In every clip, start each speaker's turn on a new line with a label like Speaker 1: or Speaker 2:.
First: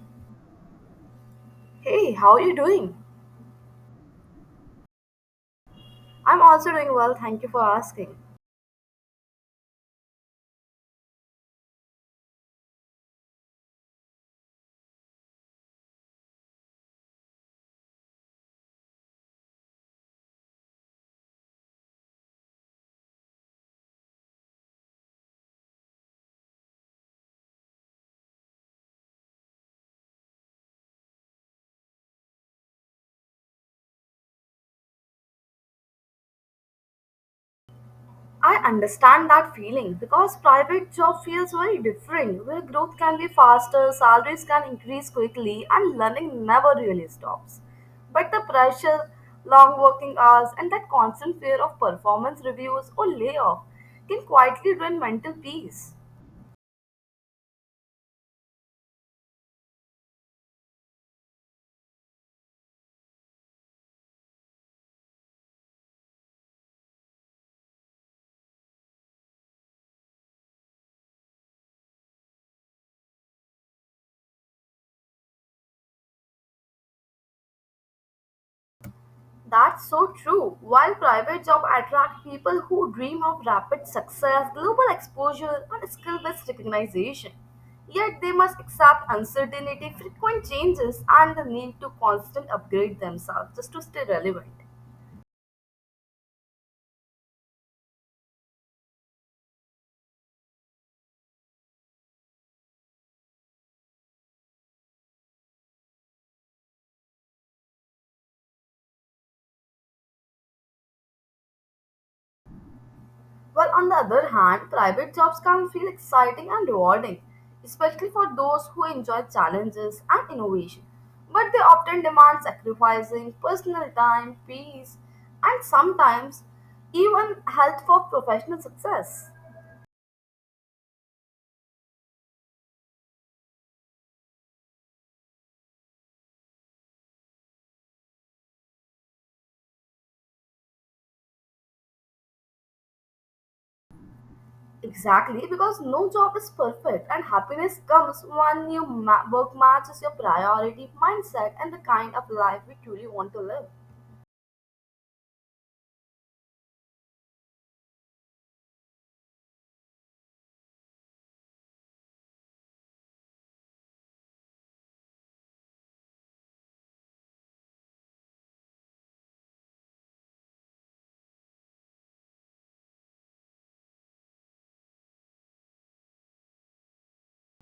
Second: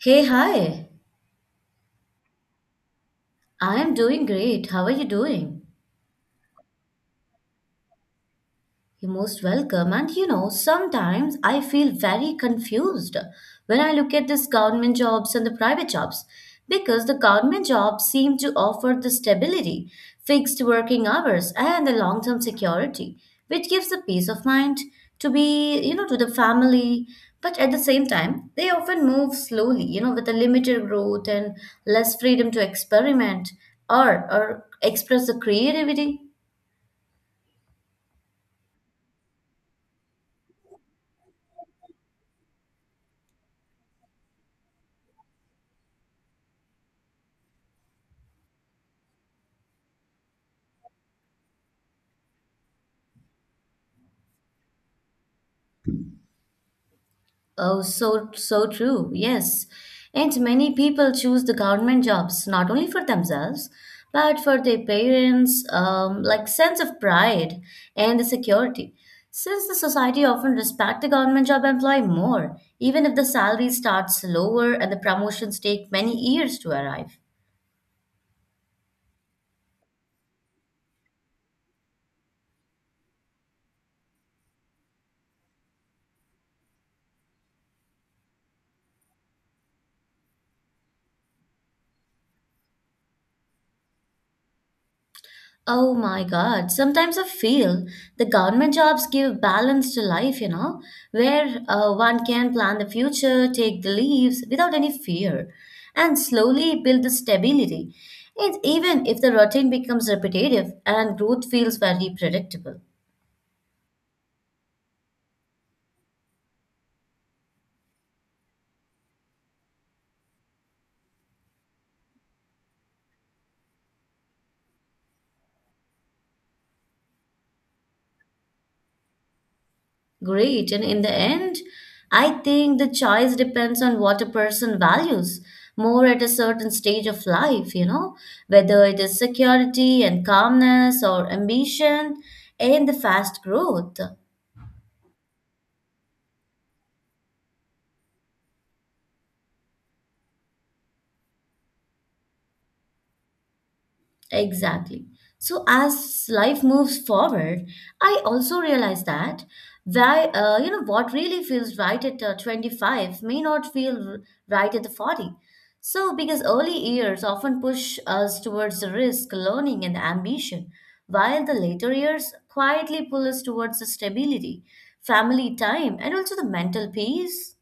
Speaker 1: Hey, hi.
Speaker 2: Hey, how are you doing?
Speaker 1: I am doing great. How are you doing?
Speaker 2: I'm also doing well, thank you for asking.
Speaker 1: You're most welcome. And you know, sometimes I feel very confused when I look at these government jobs and the private jobs because the government jobs seem to offer the stability, fixed working hours, and the long term security, which gives the peace of mind to be, you know, to the family. But at the same time, they often move slowly, you know, with a limited growth and less freedom to experiment or express the creativity.
Speaker 2: I understand that feeling because private job feels very different where growth can be faster, salaries can increase quickly and learning never really stops. But the pressure, long working hours and that constant fear of performance reviews or layoff can quietly ruin mental peace.
Speaker 1: Oh, so true. Yes. And many people choose the government jobs not only for themselves, but for their parents, like sense of pride and the security. Since the society often respect the government job employee more, even if the salary starts lower and the promotions take many years to arrive.
Speaker 2: That's so true. While private jobs attract people who dream of rapid success, global exposure, and skill based recognition, yet they must accept uncertainty, frequent changes, and the need to constantly upgrade themselves just to stay relevant.
Speaker 1: Oh my God. Sometimes I feel the government jobs give balance to life, you know, where one can plan the future, take the leaves without any fear, and slowly build the stability. And even if the routine becomes repetitive and growth feels very predictable.
Speaker 2: While on the other hand, private jobs can feel exciting and rewarding, especially for those who enjoy challenges and innovation. But they often demand sacrificing personal time, peace, and sometimes even health for professional success.
Speaker 1: Great. And in the end, I think the choice depends on what a person values more at a certain stage of life, you know, whether it is security and calmness or ambition and the fast growth.
Speaker 2: Exactly, because no job is perfect, and happiness comes when your work matches your priority, mindset, and the kind of life we truly want to live.
Speaker 1: Exactly. So as life moves forward, I also realize that why you know what really feels right at 25 may not feel right at the 40. So because early years often push us towards the risk, learning and ambition, while the later years quietly pull us towards the stability, family time and also the mental peace.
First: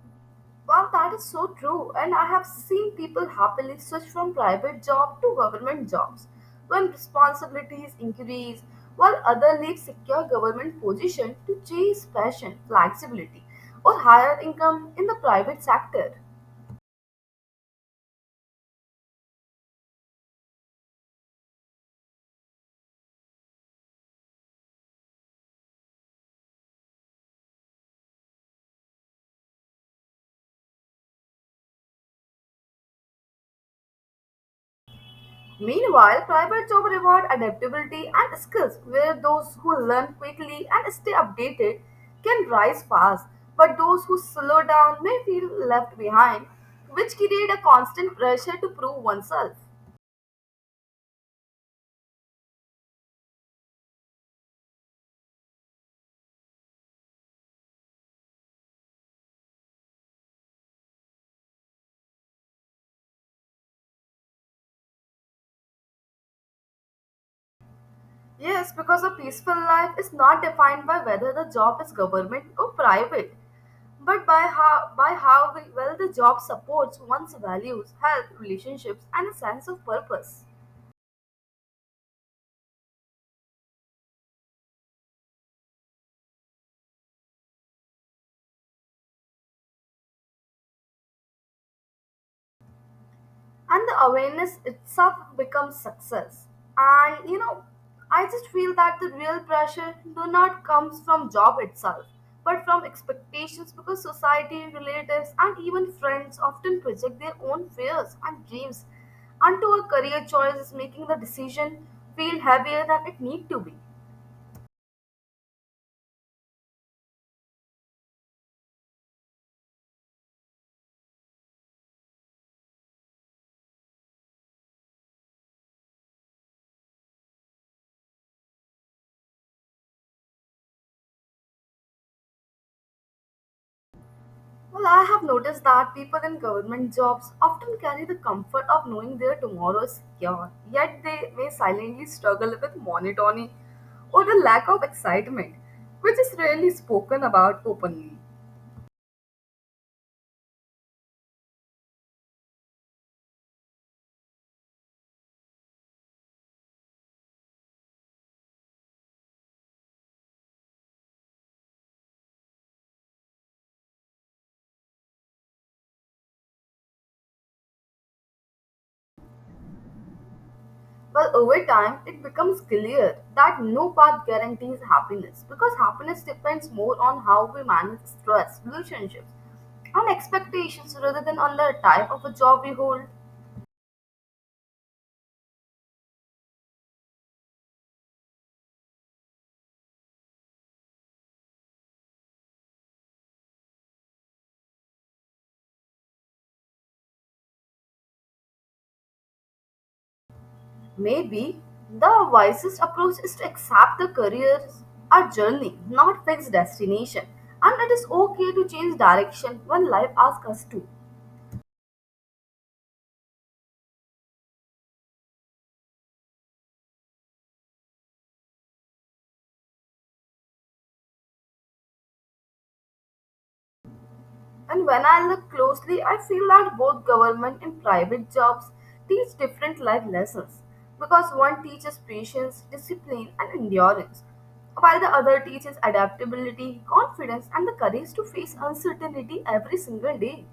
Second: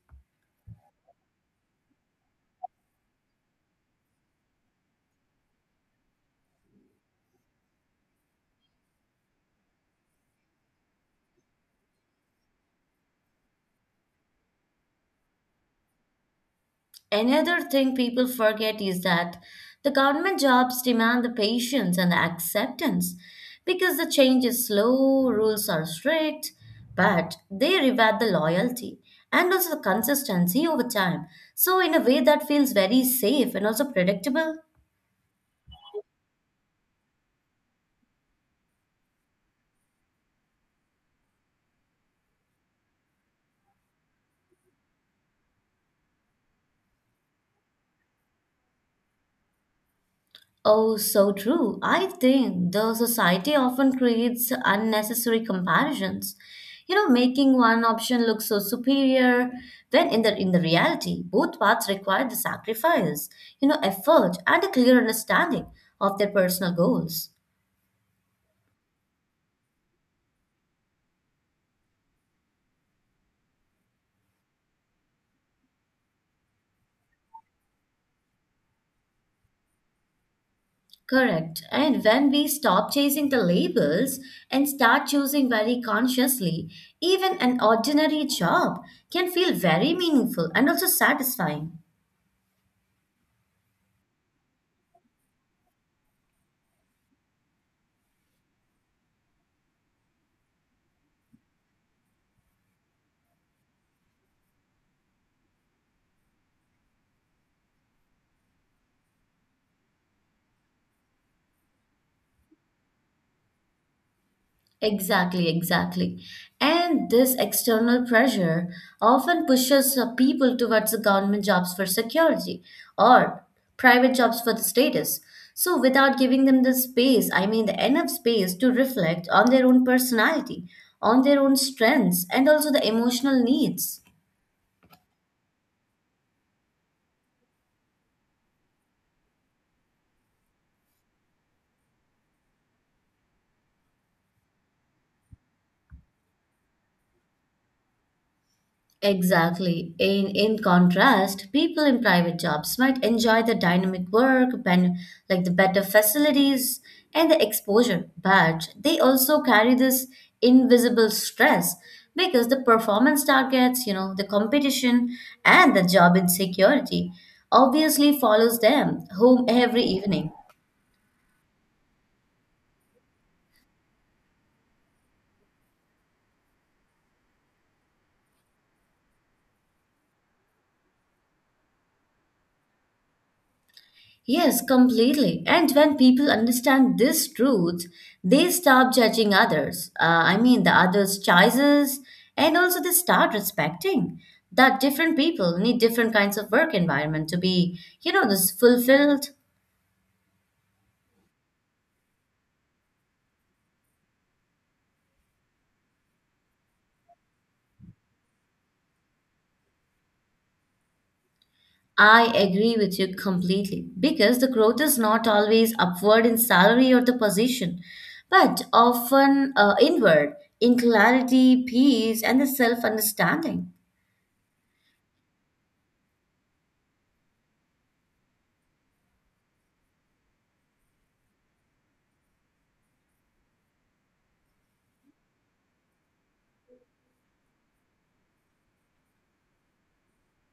Speaker 2: Well, that is so true, and I have seen people happily switch from private job to government jobs when responsibilities increase, while others leave secure government position to chase passion, flexibility, or higher income in the private sector.
Speaker 1: Another thing people forget is that the government jobs demand the patience and the acceptance because the change is slow, rules are strict, but they reward the loyalty and also the consistency over time. So, in a way that feels very safe and also predictable.
Speaker 2: Meanwhile, private job reward adaptability and skills where those who learn quickly and stay updated can rise fast, but those who slow down may feel left behind, which create a constant pressure to prove oneself.
Speaker 1: Oh, so true. I think the society often creates unnecessary comparisons. You know, making one option look so superior when in the reality, both paths require the sacrifice, you know, effort and a clear understanding of their personal goals.
Speaker 2: Yes, because a peaceful life is not defined by whether the job is government or private, but by how well the job supports one's values, health, relationships, and a sense of purpose.
Speaker 1: Correct. And when we stop chasing the labels and start choosing very consciously, even an ordinary job can feel very meaningful and also satisfying.
Speaker 2: And the awareness itself becomes success, and you know I just feel that the real pressure do not comes from job itself but from expectations because society relatives and even friends often project their own fears and dreams onto a career choice is making the decision feel heavier than it need to be.
Speaker 1: Exactly, exactly. And this external pressure often pushes people towards the government jobs for security or private jobs for the status. So, without giving them the space, I mean, the enough space to reflect on their own personality, on their own strengths, and also the emotional needs.
Speaker 2: Well, I have noticed that people in government jobs often carry the comfort of knowing their tomorrow is secure, yet they may silently struggle with monotony or the lack of excitement, which is rarely spoken about openly.
Speaker 1: Exactly. In contrast, people in private jobs might enjoy the dynamic work, like the better facilities and the exposure, but they also carry this invisible stress because the performance targets, you know, the competition and the job insecurity obviously follows them home every evening.
Speaker 2: Well, over time, it becomes clear that no path guarantees happiness because happiness depends more on how we manage stress, relationships, and expectations rather than on the type of a job we hold.
Speaker 1: Yes, completely. And when people understand this truth, they stop judging others. I mean, the others' choices, and also they start respecting that different people need different kinds of work environment to be, you know, this fulfilled.
Speaker 2: Maybe the wisest approach is to accept the career, are journey, not fixed destination. And it is okay to change direction when life asks us to.
Speaker 1: I agree with you completely because the growth is not always upward in salary or the position, but often inward in clarity, peace, and the self understanding.
Speaker 2: And when I look closely, I feel that both government and private jobs teach different life lessons because one teaches patience, discipline, and endurance, while the other teaches adaptability, confidence, and the courage to face uncertainty every single day.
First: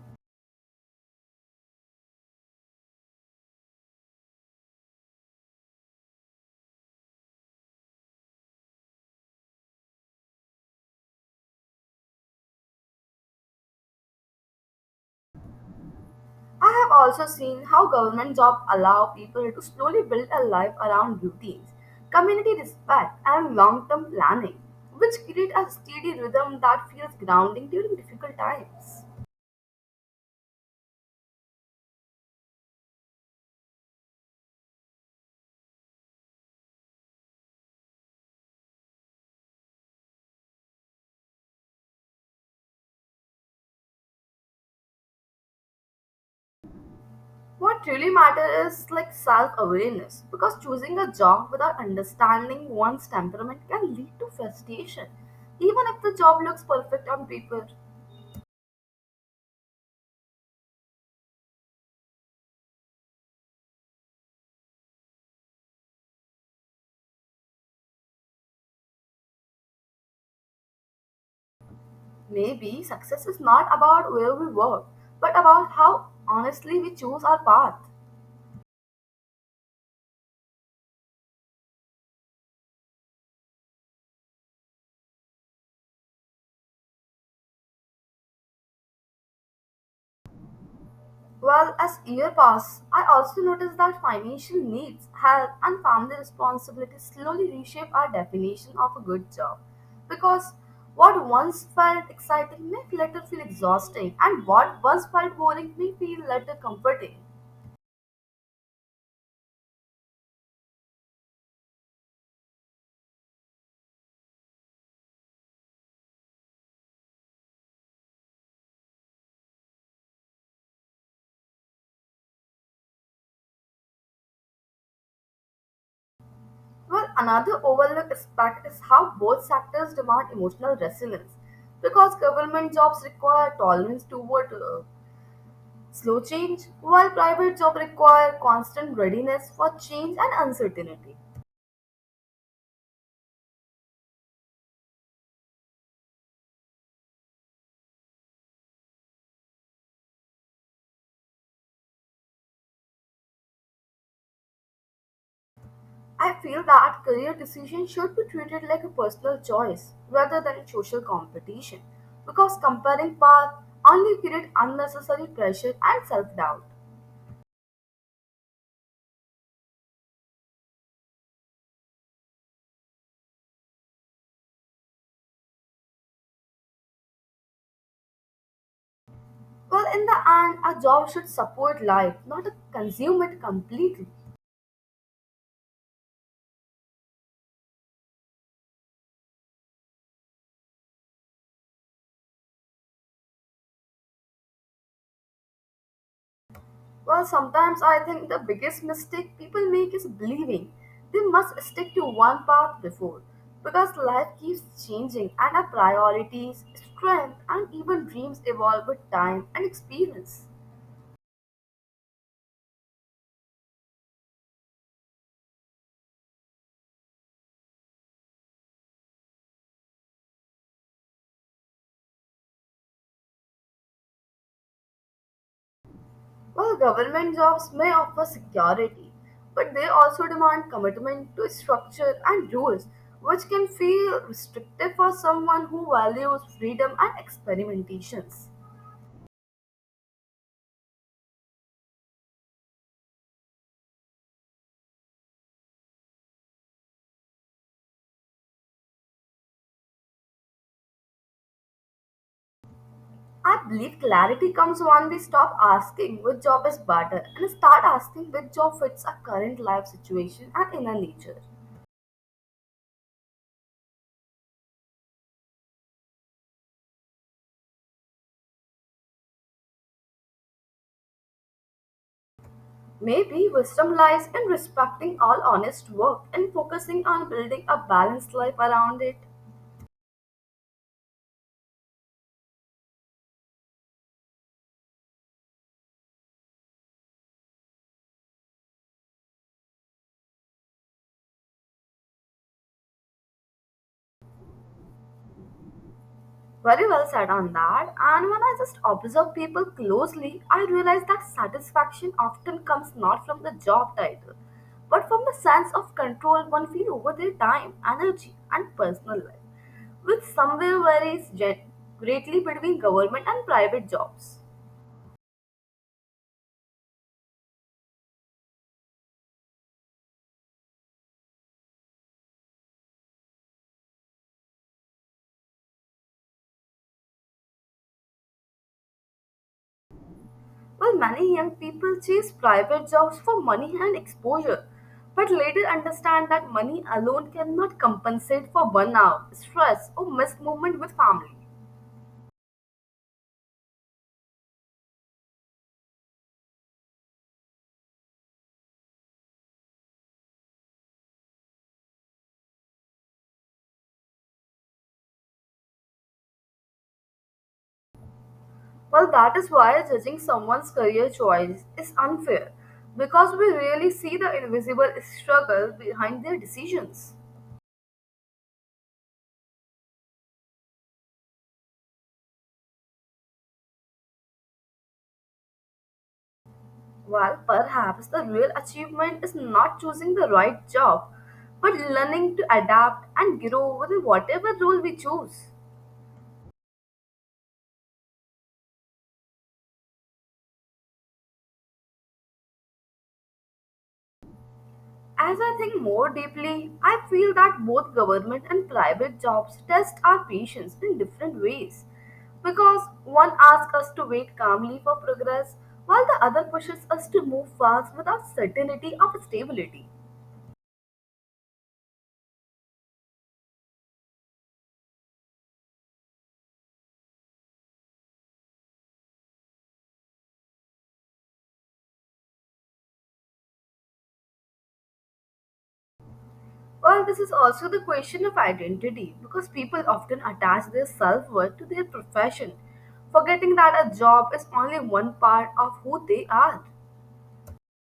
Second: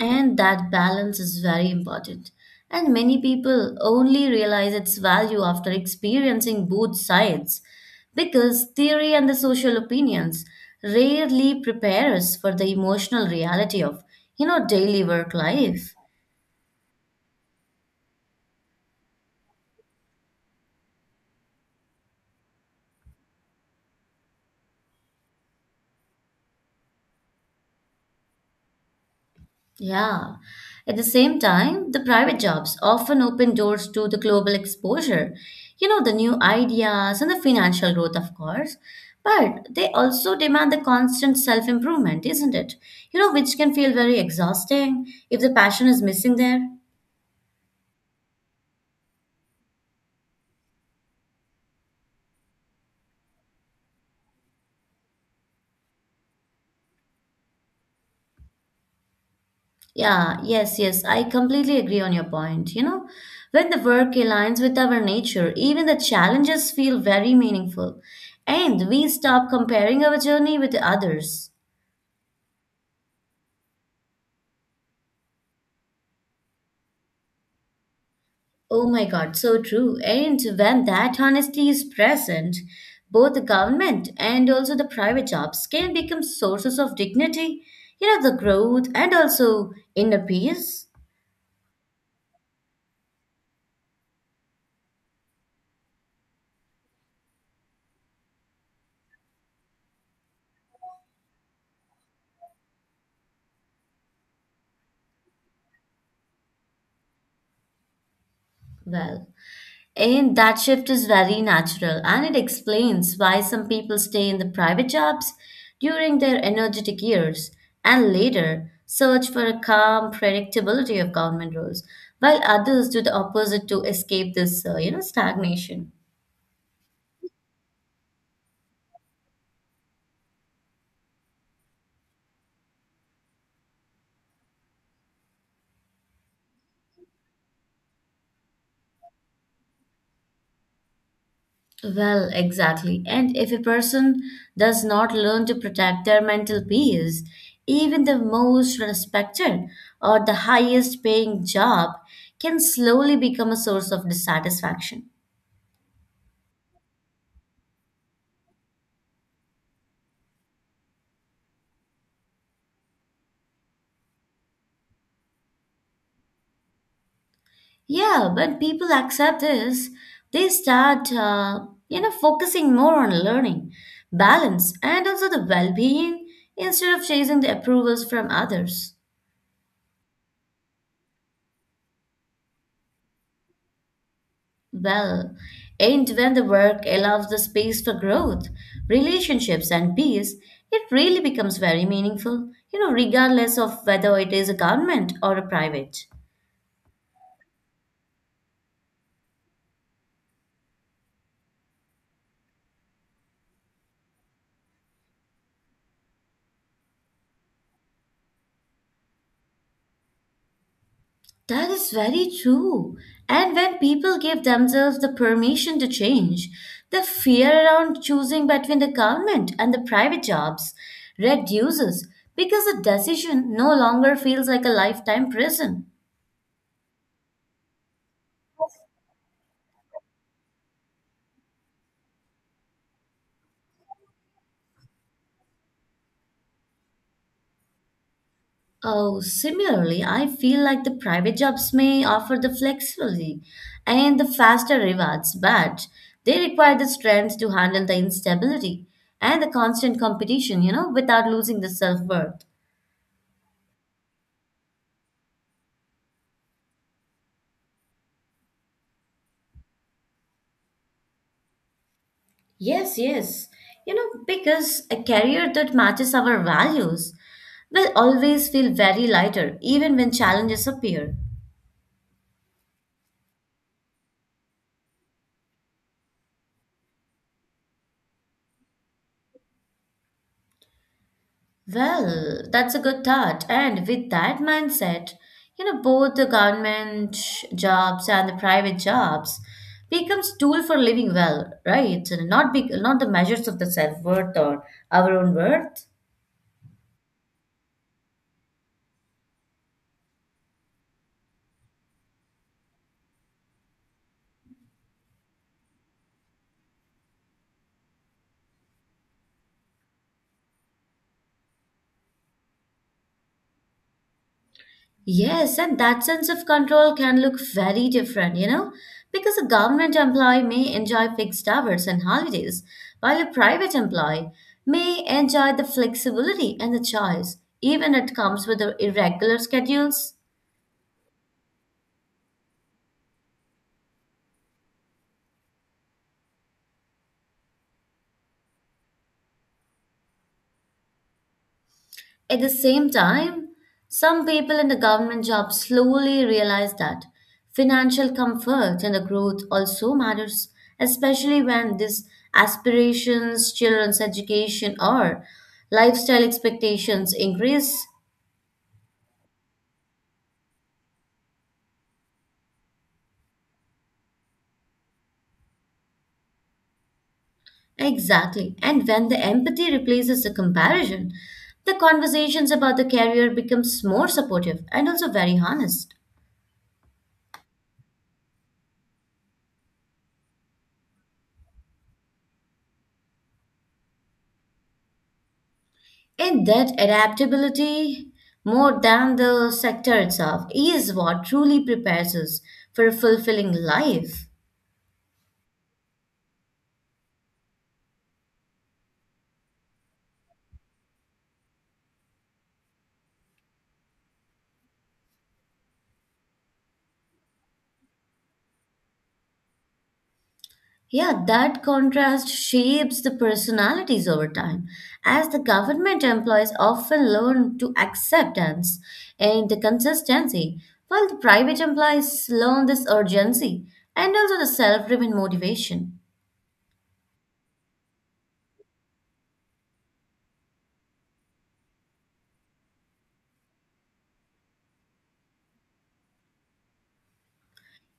Speaker 1: And that balance is very important. And many people only realize its value after experiencing both sides because theory and the social opinions rarely prepare us for the emotional reality of, you know, daily work life.
Speaker 2: I have also seen how government jobs allow people to slowly build a life around routines, community respect, and long term planning, which create a steady rhythm that feels grounding during difficult times.
Speaker 1: Yeah. At the same time, the private jobs often open doors to the global exposure, you know, the new ideas and the financial growth, of course. But they also demand the constant self improvement, isn't it? You know, which can feel very exhausting if the passion is missing there.
Speaker 2: What really matters is like self awareness, because choosing a job without understanding one's temperament can lead to frustration, even if the job looks perfect on paper.
Speaker 1: Yeah, yes, yes, I completely agree on your point. You know, when the work aligns with our nature, even the challenges feel very meaningful, and we stop comparing our journey with the others.
Speaker 2: Maybe success is not about where we work, but about how honestly we choose our path.
Speaker 1: Oh my God, so true. And when that honesty is present, both the government and also the private jobs can become sources of dignity, you know, the growth and also inner peace.
Speaker 2: Well, as years pass, I also notice that financial needs, health, and family responsibilities slowly reshape our definition of a good job. Because what once felt exciting may later feel exhausting, and what once felt boring may feel later comforting.
Speaker 1: Well, and that shift is very natural and it explains why some people stay in the private jobs during their energetic years and later search for a calm predictability of government roles, while others do the opposite to escape this, you know, stagnation.
Speaker 2: Well, another overlooked aspect is how both sectors demand emotional resilience, because government jobs require tolerance toward slow change, while private jobs require constant readiness for change and uncertainty.
Speaker 1: Well, exactly. And if a person does not learn to protect their mental peace, even the most respected or the highest paying job can slowly become a source of dissatisfaction.
Speaker 2: I feel that career decisions should be treated like a personal choice rather than a social competition because comparing paths only create unnecessary pressure and self doubt.
Speaker 1: Yeah, when people accept this, they start, you know, focusing more on learning, balance, and also the well being instead of chasing the approvals from others.
Speaker 2: Well, in the end, a job should support life, not consume it completely.
Speaker 1: Well, and when the work allows the space for growth, relationships, and peace, it really becomes very meaningful, you know, regardless of whether it is a government or a private.
Speaker 2: Well, sometimes I think the biggest mistake people make is believing they must stick to one path before because life keeps changing and our priorities, strength, and even dreams evolve with time and experience.
Speaker 1: That is very true. And when people give themselves the permission to change, the fear around choosing between the government and the private jobs reduces because the decision no longer feels like a lifetime prison.
Speaker 2: While government jobs may offer security, but they also demand commitment to structure and rules, which can feel restrictive for someone who values freedom and experimentations.
Speaker 1: Oh, similarly, I feel like the private jobs may offer the flexibility and the faster rewards, but they require the strength to handle the instability and the constant competition, you know, without losing the self-worth.
Speaker 2: I believe clarity comes when we stop asking which job is better and start asking which job fits our current life situation and inner nature.
Speaker 1: Yes, yes. You know, because a career that matches our values will always feel very lighter, even when challenges appear.
Speaker 2: Maybe wisdom lies in respecting all honest work and focusing on building a balanced life around it.
Speaker 1: Well, that's a good thought. And with that mindset, you know, both the government jobs and the private jobs becomes tool for living well, right? And Not big, not the measures of the self-worth or our own worth.
Speaker 2: Very well said on that. And when I just observe people closely, I realize that satisfaction often comes not from the job title, but from the sense of control one feels over their time, energy, and personal life, which somewhere varies greatly between government and private jobs.
Speaker 1: Yes, and that sense of control can look very different, you know, because a government employee may enjoy fixed hours and holidays, while a private employee may enjoy the flexibility and the choice, even it comes with the irregular schedules.
Speaker 2: While many young people chase private jobs for money and exposure, but later understand that money alone cannot compensate for burnout, stress, or missed movement with family.
Speaker 1: At the same time, some people in the government job slowly realize that financial comfort and the growth also matters, especially when these aspirations, children's education, or lifestyle expectations increase.
Speaker 2: Well, that is why judging someone's career choice is unfair because we really see the invisible struggle behind their decisions.
Speaker 1: Exactly. And when the empathy replaces the comparison, the conversations about the career becomes more supportive and also very honest.
Speaker 2: While perhaps the real achievement is not choosing the right job, but learning to adapt and grow with whatever role we choose.
Speaker 1: And that adaptability, more than the sector itself, is what truly prepares us for a fulfilling life.
Speaker 2: As I think more deeply, I feel that both government and private jobs test our patience in different ways. Because one asks us to wait calmly for progress, while the other pushes us to move fast without certainty of stability.
Speaker 1: Yeah, that contrast shapes the personalities over time, as the government employees often learn to acceptance and the consistency, while the private employees learn this urgency and also the self-driven motivation.
Speaker 2: Well, this is also the question of identity, because people often attach their self worth to their profession, forgetting that a job is only one part of who they are.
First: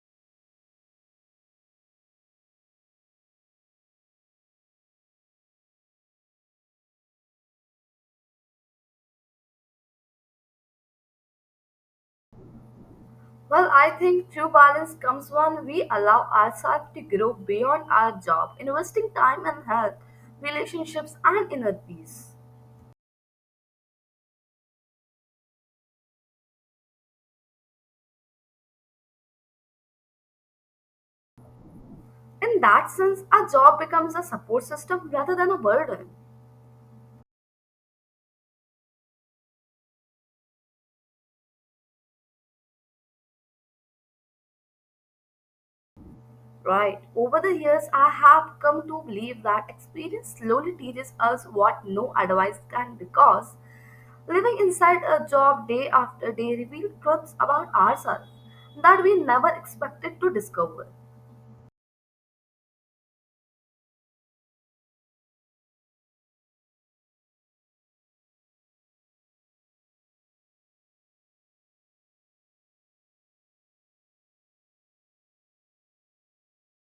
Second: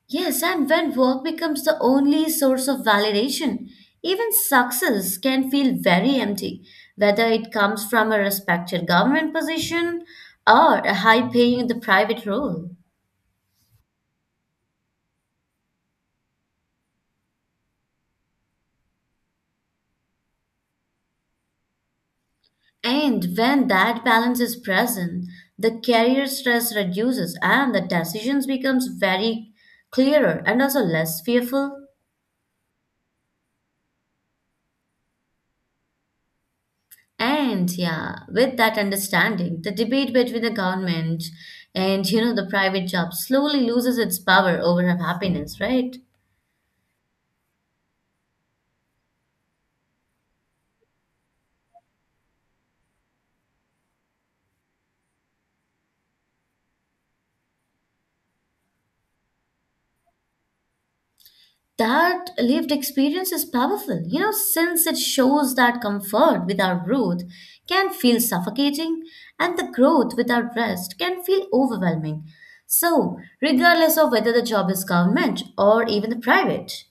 Speaker 1: Yes, and when work becomes the only source of validation, even success can feel very empty, whether it comes from a respected government position or a high paying in the private role.
Speaker 2: Well, I think true balance comes when we allow ourselves to grow beyond our job, investing time and health, relationships, and inner peace.
Speaker 1: And when that balance is present, the career stress reduces and the decisions becomes very clearer and also less fearful.
Speaker 2: In that sense, our job becomes a support system rather than a burden.
Speaker 1: And yeah, with that understanding, the debate between the government and you know the private job slowly loses its power over our happiness, right?
Speaker 2: Right. Over the years, I have come to believe that experience slowly teaches us what no advice can because living inside a job day after day reveals truths about ourselves that we never expected to discover.
Speaker 1: That lived experience is powerful, you know, since it shows that comfort without growth can feel suffocating and the growth without rest can feel overwhelming. So, regardless of whether the job is government or even the private.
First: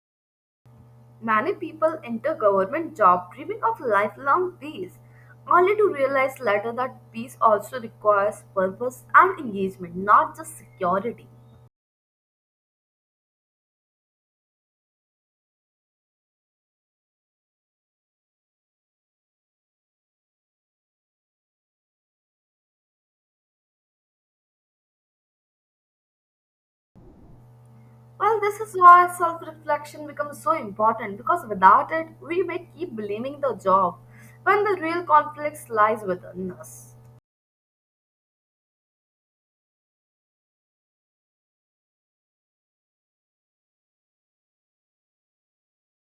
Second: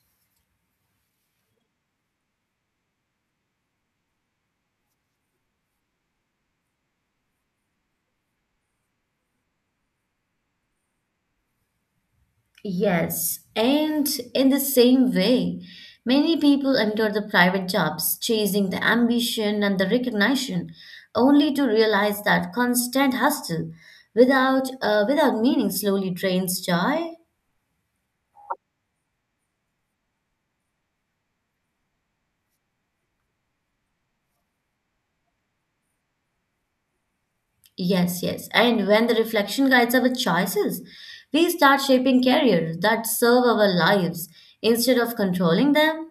Speaker 2: Many people enter government job dreaming of lifelong peace, only to realize later that peace also requires purpose and engagement, not just security.
Speaker 1: Yes, and in the same way, many people enter the private jobs chasing the ambition and the recognition, only to realize that constant hustle without without meaning slowly drains joy.
Speaker 2: Well, this is why self reflection becomes so important because without it, we may keep blaming the job when the real conflicts lies within us.
Speaker 1: Yes, yes, and when the reflection guides our choices, we start shaping careers that serve our lives instead of controlling them.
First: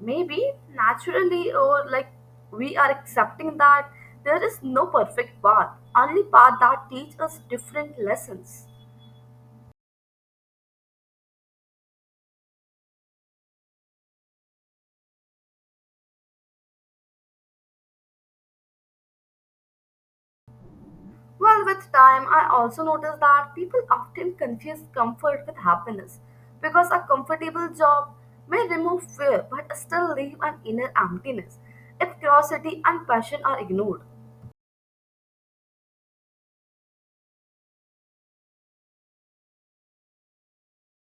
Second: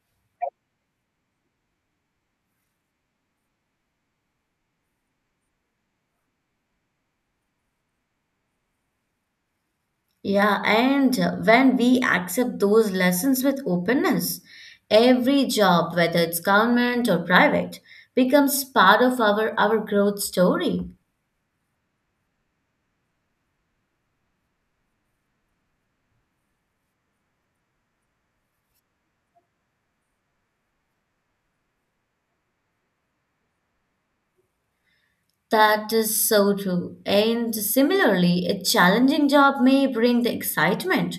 Speaker 2: Maybe naturally, or like we are accepting that there is no perfect path, only path that teach us different lessons.
Speaker 1: Yeah, and when we accept those lessons with openness, every job, whether it's government or private, becomes part of our growth story.
Speaker 2: Well, with time, I also noticed that people often confuse comfort with happiness because a comfortable job may remove fear but still leave an inner emptiness if curiosity and passion are ignored.
Speaker 1: That is so true. And similarly, a challenging job may bring the excitement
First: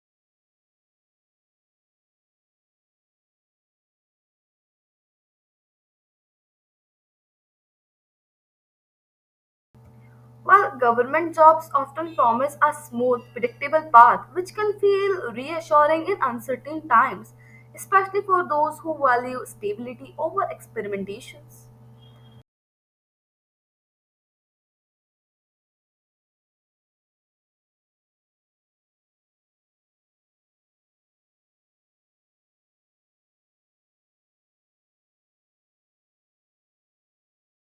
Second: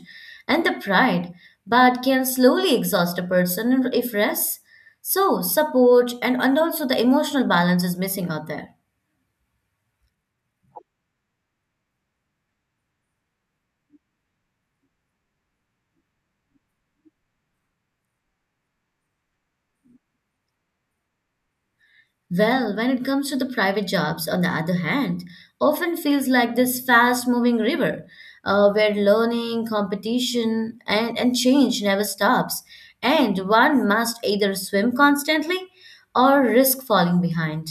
Speaker 1: and the pride, but can slowly exhaust a person if rest. So, support and also the emotional balance is missing out there.
Speaker 2: While government jobs often promise a smooth, predictable path which can feel reassuring in uncertain times, especially for those who value stability over experimentations.
Speaker 1: Well, when it comes to the private jobs, on the other hand, often feels like this fast-moving river, where learning, competition, and change never stops, and one must either swim constantly or risk falling behind.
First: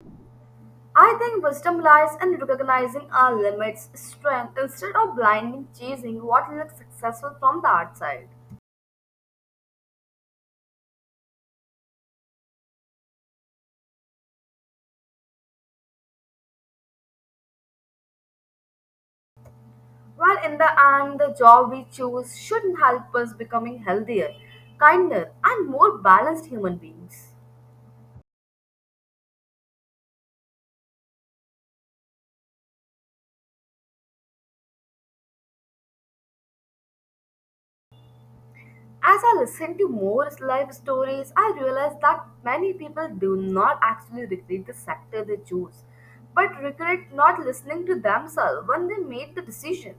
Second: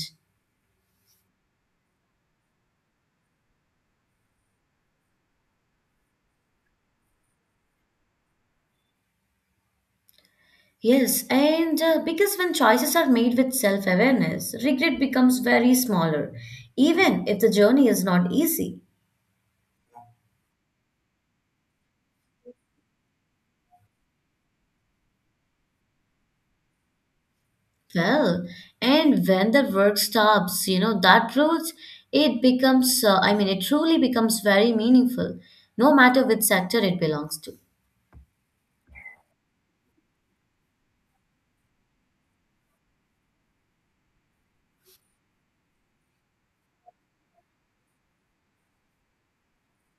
Speaker 2: I think wisdom lies in recognizing our limits, strength, instead of blindly chasing what looks successful from the outside.
Speaker 1: Yes, and because when choices are made with self-awareness, regret becomes very smaller, even if the journey is not easy.
Speaker 2: While in the end, the job we choose should help us becoming healthier, kinder, and more balanced human beings.
Speaker 1: Well, and when that work stops, you know, that roots, it becomes, I mean, it truly becomes very meaningful, no matter which sector it belongs to.
Speaker 2: As I listen to more life stories, I realize that many people do not actually regret the sector they choose, but regret not listening to themselves when they made the decision.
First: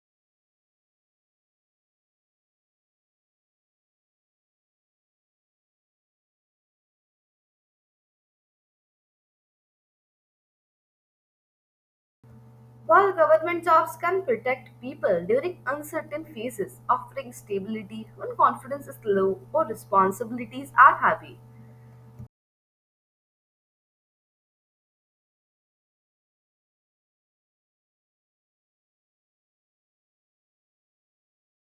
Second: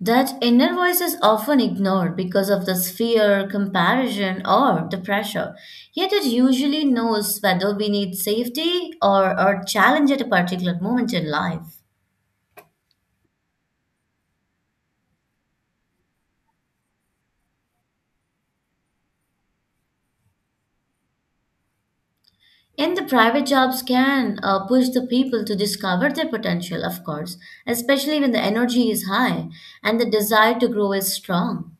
Speaker 1: That inner voice is often ignored because of the fear, comparison, or the pressure. Yet it usually knows whether we need safety or challenge at a particular moment in life.
Speaker 2: While government jobs can protect people during uncertain phases, offering stability when confidence is low or responsibilities are heavy,
Speaker 1: And the private jobs can push the people to discover their potential, of course, especially when the energy is high and the desire to grow is strong.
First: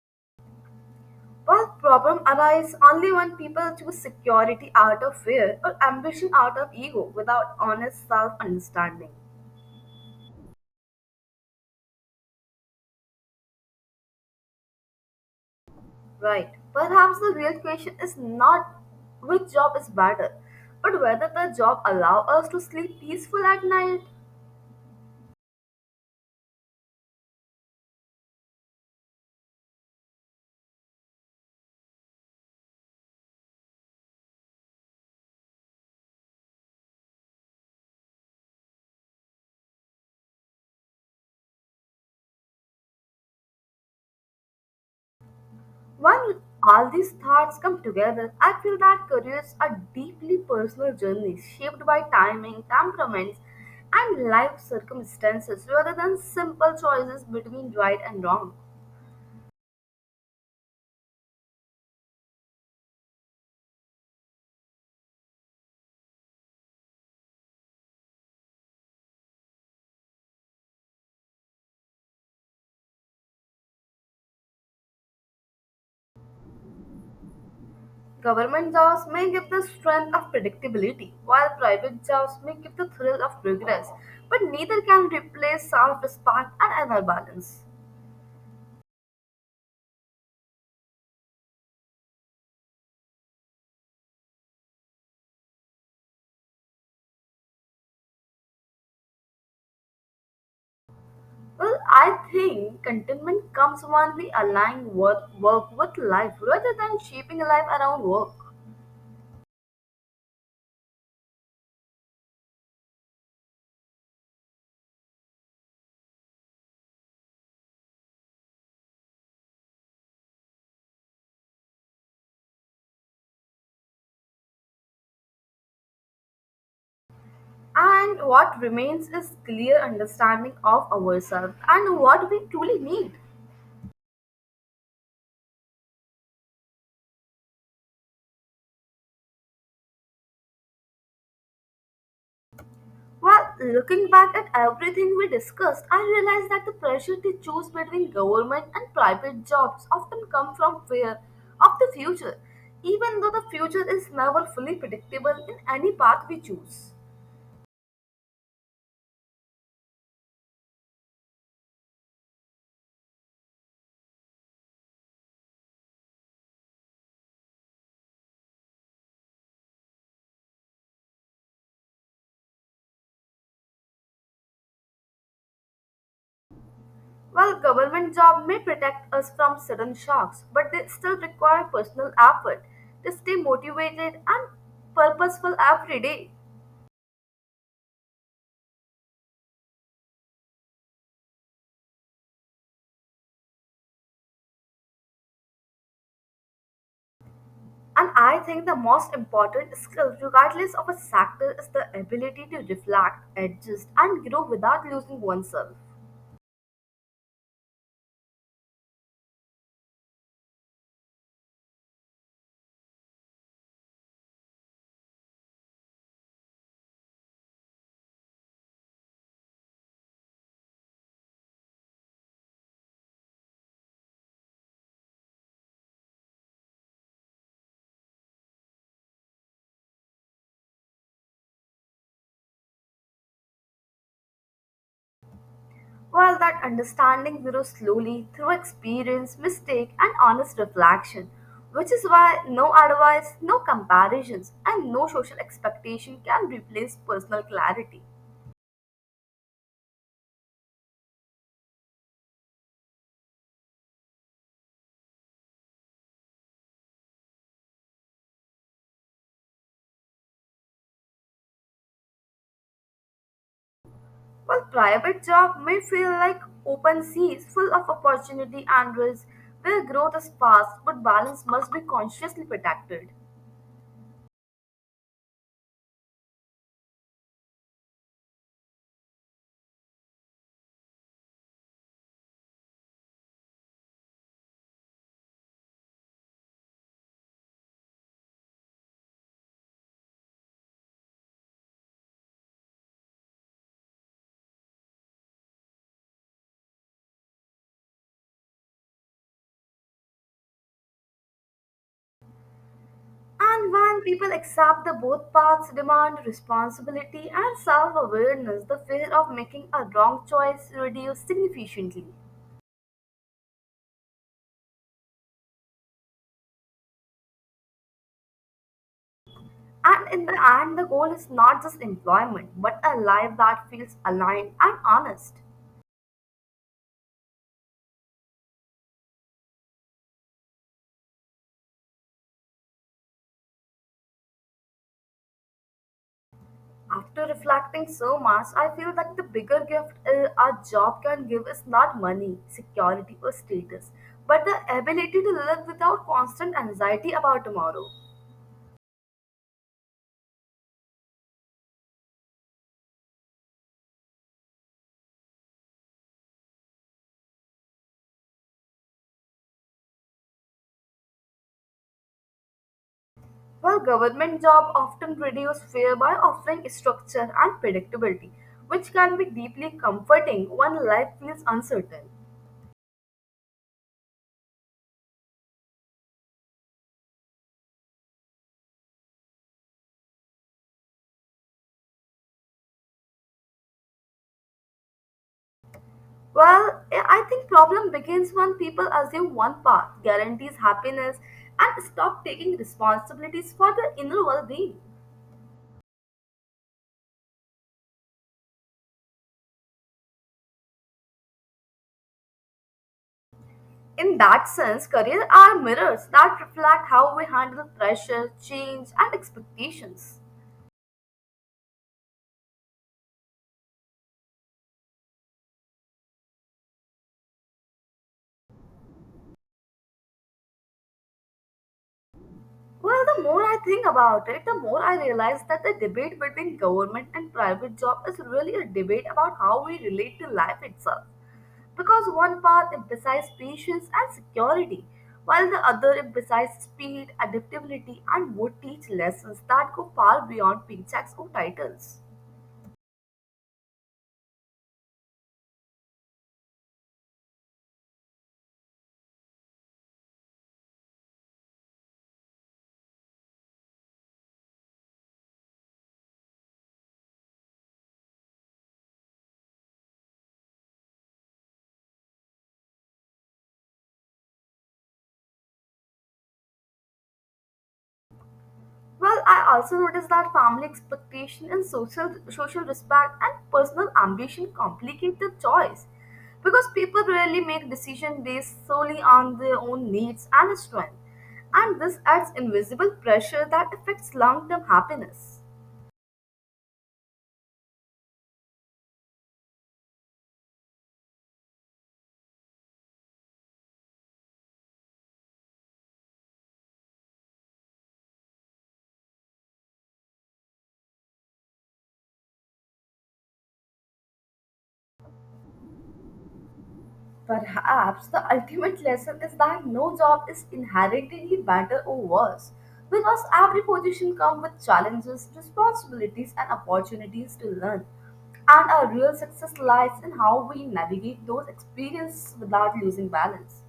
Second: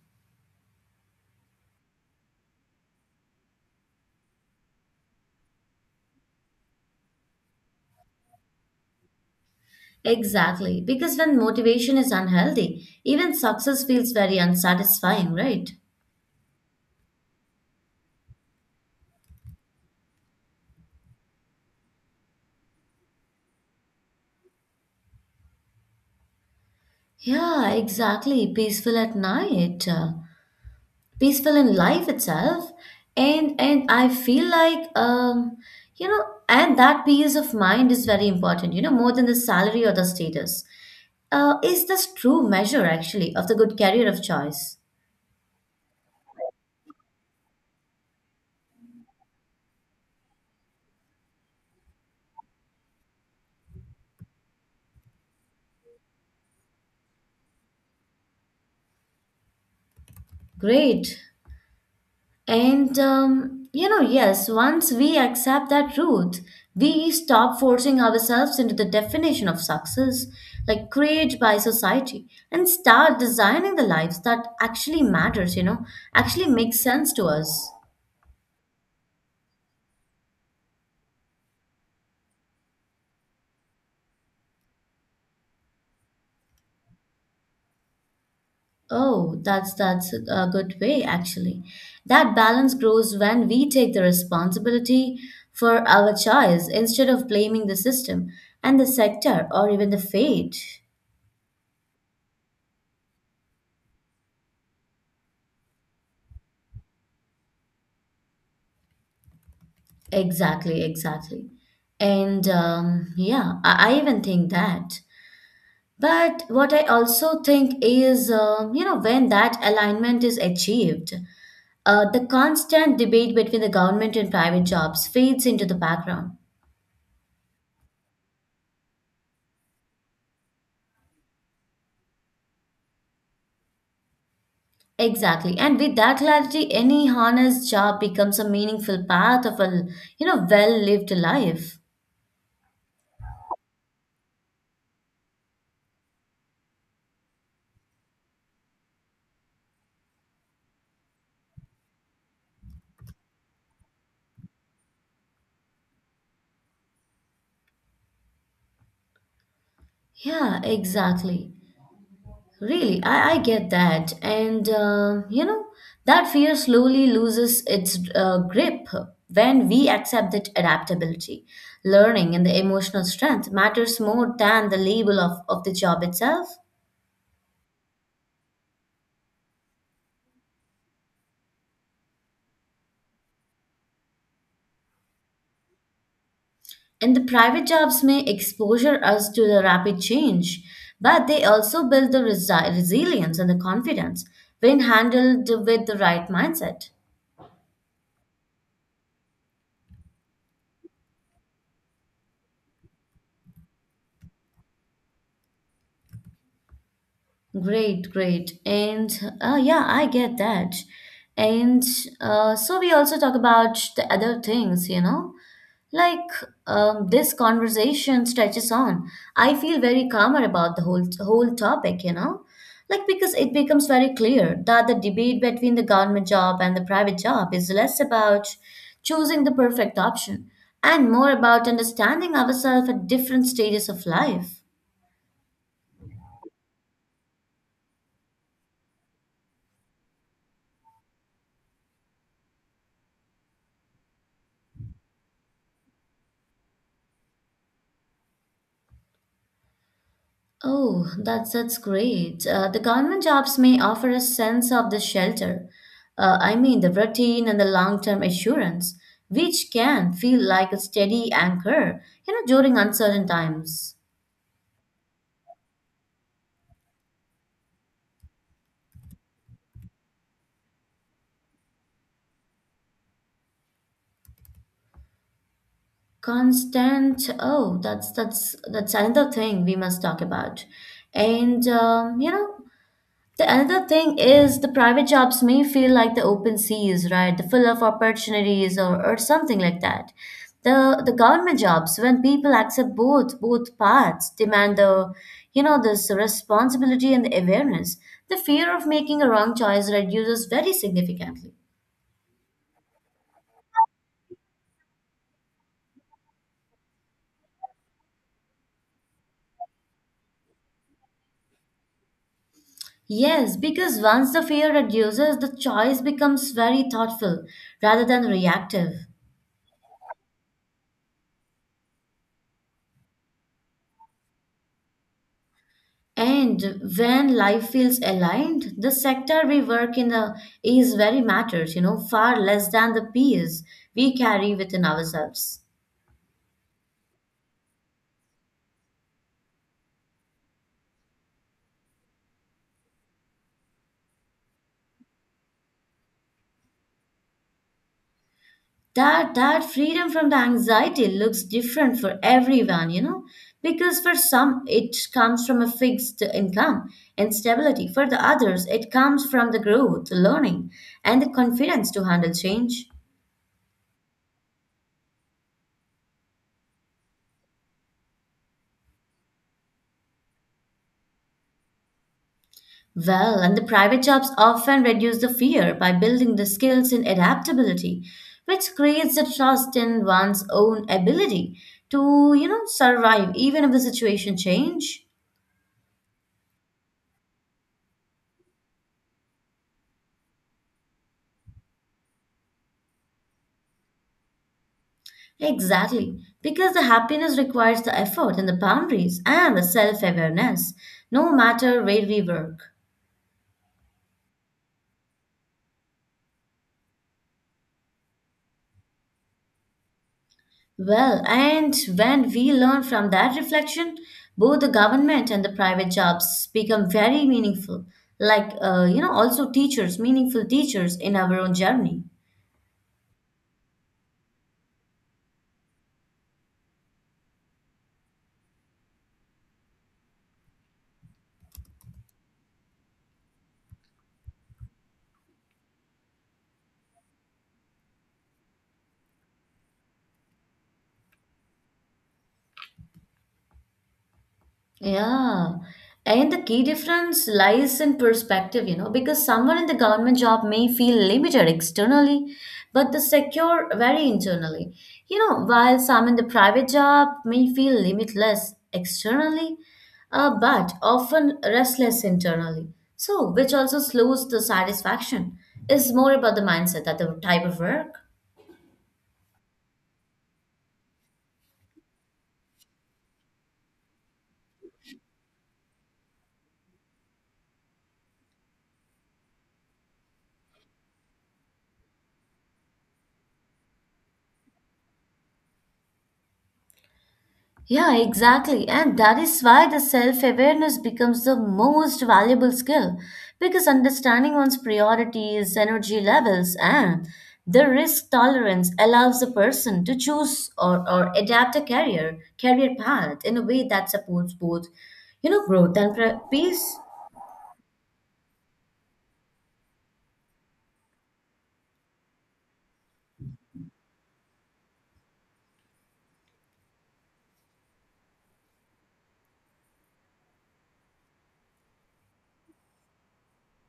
Speaker 2: while problems arise only when people choose security out of fear or ambition out of ego without honest self understanding.
Speaker 1: Exactly, because when motivation is unhealthy, even success feels very unsatisfying, right?
Speaker 2: Right. Perhaps the real question is not which job is better, but whether the job allow us to sleep peaceful at night.
Speaker 1: Yeah, exactly. Peaceful at night, peaceful in life itself, and I feel like and that peace of mind is very important. You know, more than the salary or the status. Is this true measure actually of the good career of choice?
Speaker 2: When all these thoughts come together, I feel that careers are deeply personal journeys shaped by timing, temperaments, and life circumstances rather than simple choices between right and wrong.
Speaker 1: Great. And yes, once we accept that truth, we stop forcing ourselves into the definition of success, like created by society, and start designing the lives that actually matters, actually makes sense to us.
Speaker 2: Government jobs may give the strength of predictability, while private jobs may give the thrill of progress, but neither can replace self respect and inner balance.
Speaker 1: Oh, that's a good way actually. That balance grows when we take the responsibility for our choice instead of blaming the system and the sector or even the fate.
Speaker 2: Well, I think contentment comes when we align work with life rather than shaping life around work.
Speaker 1: Exactly, exactly. And yeah, I even think that. But what I also think is, when that alignment is achieved, the constant debate between the government and private jobs fades into the background.
Speaker 2: And what remains is clear understanding of ourselves and what we truly need.
Speaker 1: Exactly. And with that clarity, any honest job becomes a meaningful part of a well-lived life.
Speaker 2: Well, looking back at everything we discussed, I realized that the pressure to choose between government and private jobs often come from fear of the future, even though the future is never fully predictable in any path we choose.
Speaker 1: Yeah, exactly. Really, I get that. And, that fear slowly loses its grip when we accept that adaptability. Learning and the emotional strength matters more than the label of the job itself.
Speaker 2: While government job may protect us from sudden shocks, but they still require personal effort to stay motivated and purposeful every day.
Speaker 1: And the private jobs may exposure us to the rapid change, but they also build the resilience and the confidence when handled with the right mindset.
Speaker 2: And I think the most important skill, regardless of a sector, is the ability to reflect, adjust, and grow without losing oneself.
Speaker 1: Great, great. And yeah, I get that. And so we also talk about the other things, like this conversation stretches on. I feel very calmer about the whole topic, like because it becomes very clear that the debate between the government job and the private job is less about choosing the perfect option and more about understanding ourselves at different stages of life.
Speaker 2: Well, that understanding grows slowly through experience, mistake, and honest reflection, which is why no advice, no comparisons, and no social expectation can replace personal clarity.
Speaker 1: Oh, that's great. The government jobs may offer a sense of the shelter. I mean, the routine and the long-term assurance, which can feel like a steady anchor, during uncertain times.
Speaker 2: While private job may feel like open seas full of opportunity and risk, where growth is fast, but balance must be consciously protected.
Speaker 1: Constant. Oh, that's another thing we must talk about. And the another thing is the private jobs may feel like the open seas, right? The full of opportunities or something like that. The government jobs, when people accept both paths, demand the this responsibility and the awareness, the fear of making a wrong choice reduces very significantly.
Speaker 2: And when people accept the both paths demand responsibility and self awareness, the fear of making a wrong choice reduces significantly.
Speaker 1: Yes, because once the fear reduces, the choice becomes very thoughtful rather than reactive.
Speaker 2: And in the end, the goal is not just employment, but a life that feels aligned and honest.
Speaker 1: And when life feels aligned, the sector we work in is very matters, far less than the peers we carry within ourselves.
Speaker 2: After reflecting so much, I feel that the bigger gift our job can give is not money, security, or status, but the ability to live without constant anxiety about tomorrow.
Speaker 1: That freedom from the anxiety looks different for everyone, because for some it comes from a fixed income and stability. For the others, it comes from the growth, learning, and the confidence to handle change.
Speaker 2: Well, government jobs often reduce fear by offering structure and predictability, which can be deeply comforting when life feels uncertain.
Speaker 1: Well, and the private jobs often reduce the fear by building the skills in adaptability, which creates the trust in one's own ability to survive even if the situation change.
Speaker 2: Well, I think problem begins when people assume one path guarantees happiness and stop taking responsibilities for their inner well-being.
Speaker 1: Exactly, because the happiness requires the effort and the boundaries and the self-awareness, no matter where we work.
Speaker 2: In that sense, careers are mirrors that reflect how we handle pressure, change, and expectations.
Speaker 1: Well, and when we learn from that reflection, both the government and the private jobs become very meaningful. Like, also teachers, meaningful teachers in our own journey.
Speaker 2: Well, the more I think about it, the more I realize that the debate between government and private job is really a debate about how we relate to life itself. Because one path emphasizes patience and security, while the other emphasizes speed, adaptability, and would teach lessons that go far beyond paychecks or titles.
Speaker 1: Yeah. And the key difference lies in perspective, because someone in the government job may feel limited externally, but the secure very internally. You know, while some in the private job may feel limitless externally, but often restless internally. So, which also slows the satisfaction. Is more about the mindset that the type of work.
Speaker 2: Well, I also noticed that family expectation and social respect and personal ambition complicate the choice because people rarely make decisions based solely on their own needs and strength, and this adds invisible pressure that affects long-term happiness.
Speaker 1: Yeah, exactly. And that is why the self awareness becomes the most valuable skill because understanding one's priorities, energy levels, and the risk tolerance allows a person to choose or adapt a career path in a way that supports both growth and peace.
Speaker 2: Perhaps the ultimate lesson is that no job is inherently better or worse because every position comes with challenges, responsibilities, and opportunities to learn. And our real success lies in how we navigate those experiences without losing balance.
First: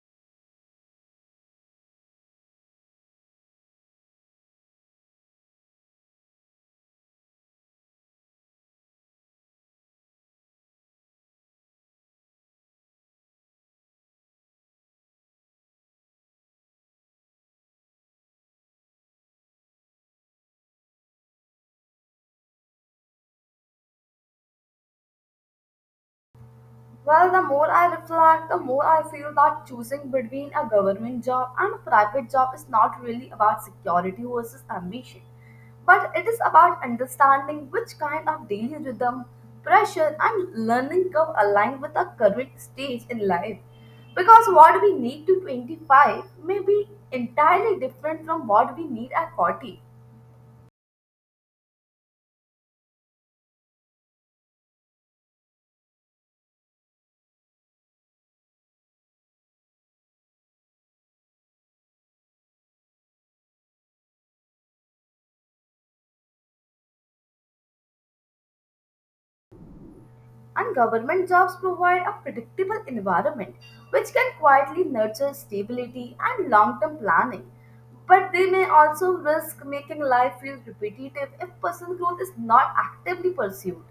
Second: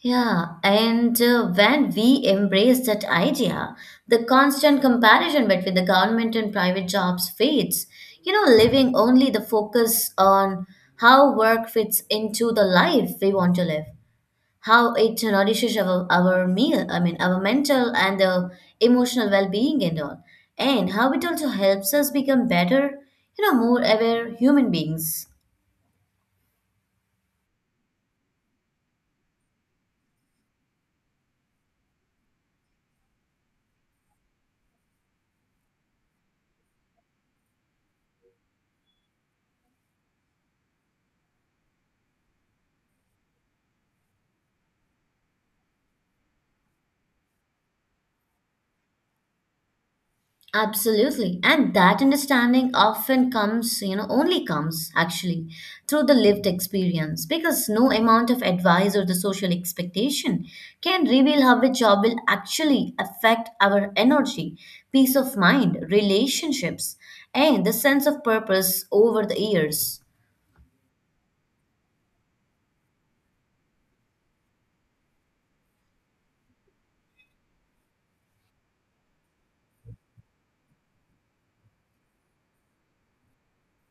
Speaker 1: Yeah, and when we embrace that idea, the constant comparison between the government and private jobs fades. You know, leaving only the focus on how work fits into the life we want to live, how it nourishes our meal, I mean, our mental and the emotional well being and all, and how it also helps us become better, more aware human beings.
Speaker 2: Well, the more I reflect, the more I feel that choosing between a government job and a private job is not really about security versus ambition, but it is about understanding which kind of daily rhythm, pressure, and learning curve align with our current stage in life. Because what we need to 25 may be entirely different from what we need at 40.
Speaker 1: Absolutely. And that understanding often comes, only comes actually through the lived experience because no amount of advice or the social expectation can reveal how a job will actually affect our energy, peace of mind, relationships, and the sense of purpose over the years.
Speaker 2: And government jobs provide a predictable environment which can quietly nurture stability and long term planning. But they may also risk making life feel repetitive if personal growth is not actively pursued.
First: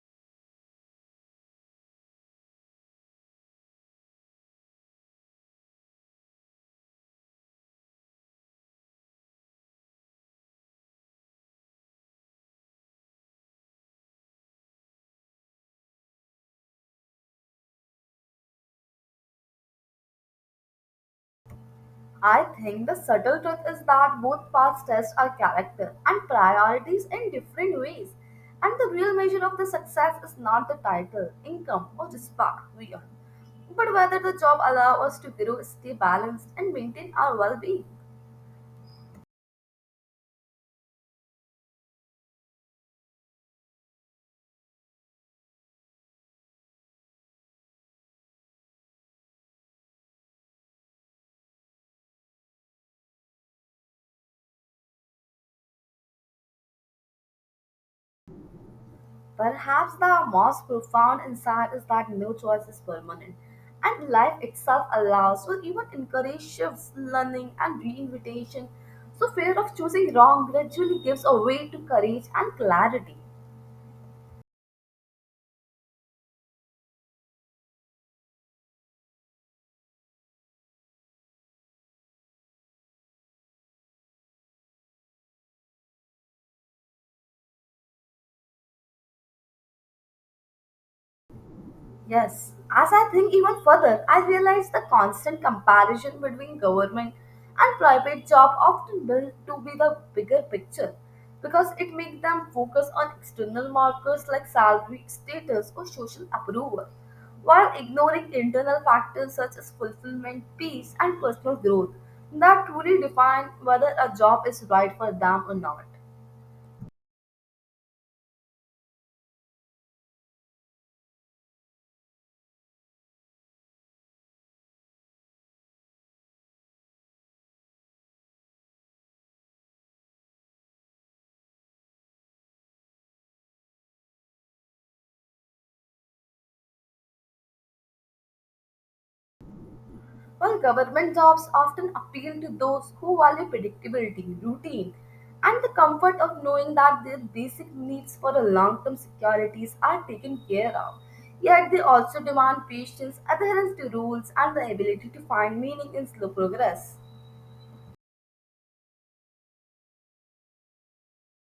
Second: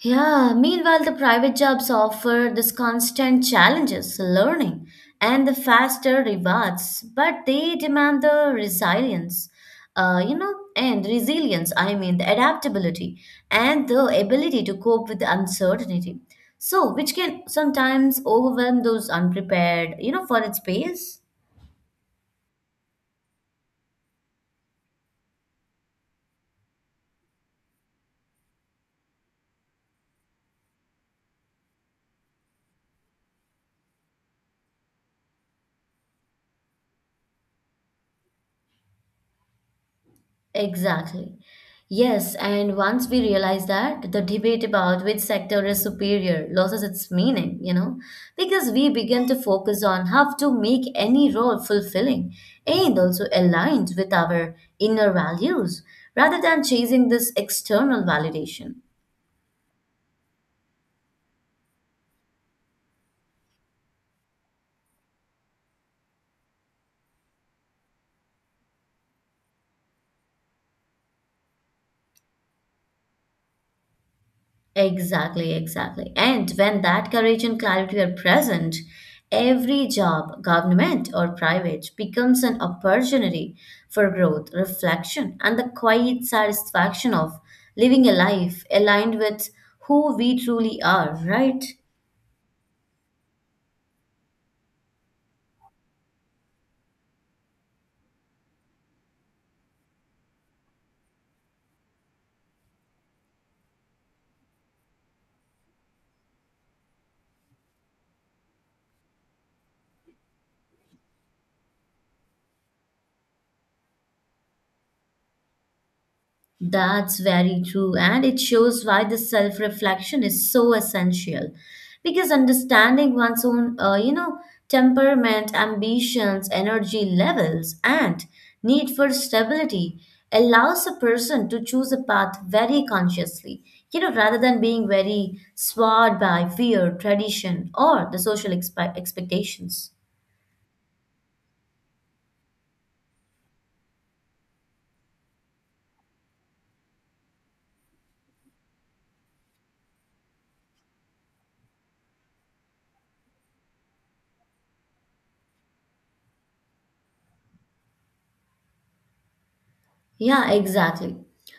Speaker 1: Yeah, meanwhile, the private jobs offer this constant challenges, learning, and the faster rewards, but they demand the resilience, and resilience, I mean, the adaptability and the ability to cope with the uncertainty. So, which can sometimes overwhelm those unprepared, for its pace.
Speaker 2: I think the subtle truth is that both paths test our character and priorities in different ways. And the real measure of the success is not the title, income, or respect we earn, but whether the job allows us to grow, stay balanced, and maintain our well being.
Speaker 1: Exactly. Yes, and once we realize that, the debate about which sector is superior loses its meaning, because we begin to focus on how to make any role fulfilling and also aligned with our inner values rather than chasing this external validation.
Speaker 2: Perhaps the most profound insight is that no choice is permanent, and life itself allows or even encourages shifts, learning, and reinvitation. So, fear of choosing wrong gradually gives a way to courage and clarity.
Speaker 1: Exactly, exactly. And when that courage and clarity are present, every job, government or private, becomes an opportunity for growth, reflection, and the quiet satisfaction of living a life aligned with who we truly are, right?
Speaker 2: Yes, as I think even further, I realize the constant comparison between government and private job often built to be the bigger picture because it makes them focus on external markers like salary, status, or social approval, while ignoring internal factors such as fulfillment, peace, and personal growth that truly define whether a job is right for them or not.
Speaker 1: That's very true, and it shows why the self reflection is so essential. Because understanding one's own, temperament, ambitions, energy levels, and need for stability allows a person to choose a path very consciously, rather than being very swayed by fear, tradition, or the social expectations.
Speaker 2: While government jobs often appeal to those who value predictability, routine, and the comfort of knowing that their basic needs for a long-term securities are taken care of, yet they also demand patience, adherence to rules, and the ability to find meaning in slow progress.
Speaker 1: Yeah, exactly.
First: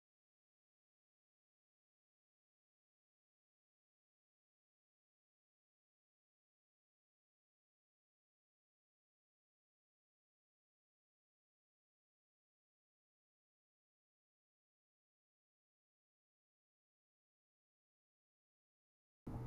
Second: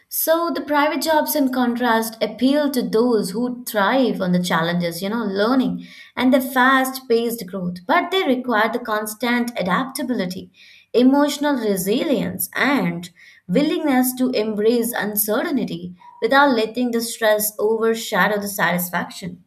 Speaker 1: So the private jobs, in contrast, appeal to those who thrive on the challenges, learning and the fast paced growth, but they require the constant adaptability, emotional resilience, and willingness to embrace uncertainty without letting the stress overshadow the satisfaction.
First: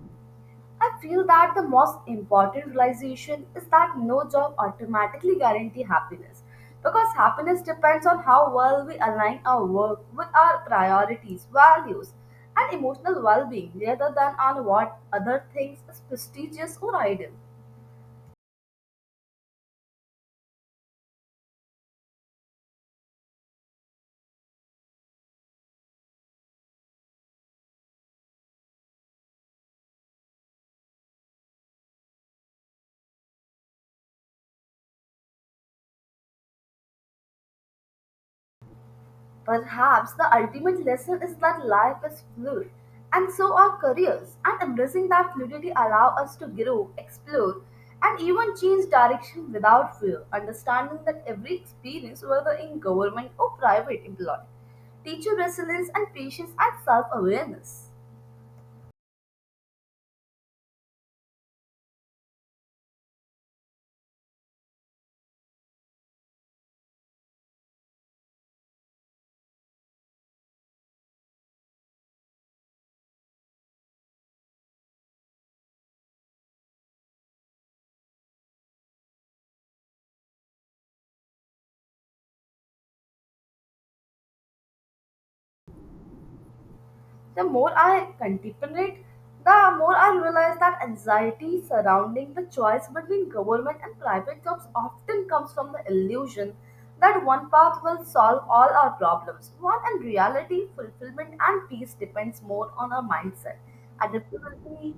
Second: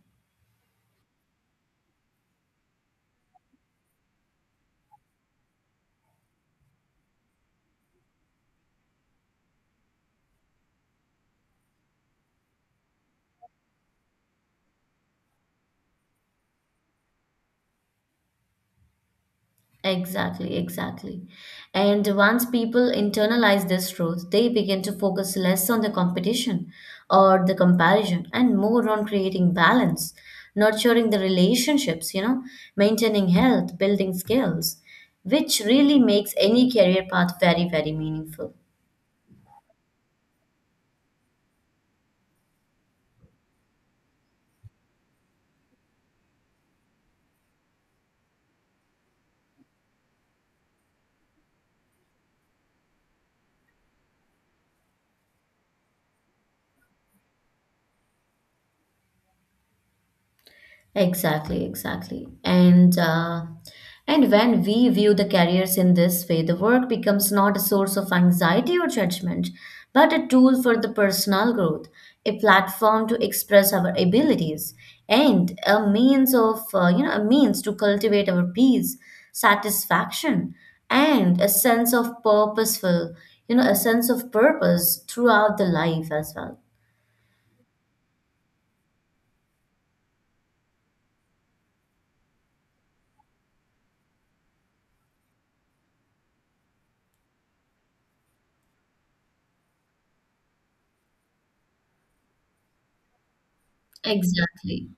Speaker 2: I feel that the most important realization is that no job automatically guarantees happiness because happiness depends on how well we align our work with our priorities, values, and emotional well being rather than on what other things is prestigious or ideal.
Speaker 1: Exactly, exactly. And once people internalize this truth, they begin to focus less on the competition or the comparison and more on creating balance, nurturing the relationships, maintaining health, building skills, which really makes any career path very, very meaningful.
Speaker 2: Perhaps the ultimate lesson is that life is fluid, and so are careers, and embracing that fluidity allow us to grow, explore, and even change direction without fear, understanding that every experience, whether in government or private employment, teaches resilience and patience and self-awareness.
Speaker 1: Exactly, exactly. And when we view the careers in this way, the work becomes not a source of anxiety or judgment, but a tool for the personal growth, a platform to express our abilities, and a means of a means to cultivate our peace, satisfaction, and a sense of purposeful, a sense of purpose throughout the life as well.
Speaker 2: The more I contemplate, the more I realize that anxiety surrounding the choice between government and private jobs often comes from the illusion that one path will solve all our problems, while in reality, fulfillment and peace depends more on our mindset.
Speaker 1: Exactly.
Speaker 2: Adaptability,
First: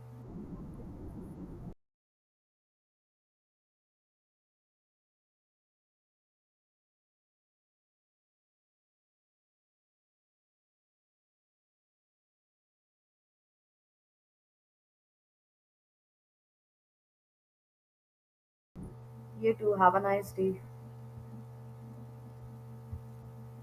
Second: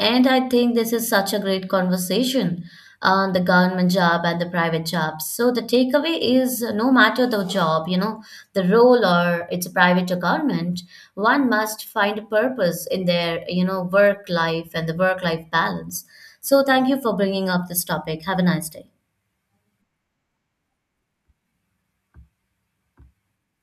Speaker 1: And I think this is such a great conversation on the government job and the private jobs. So the takeaway is no matter the job, the role or it's a private or government, one must find a purpose in their, work life and the work life balance. So thank you for bringing up this topic. Have a nice day.
Speaker 2: you too. Have a nice day.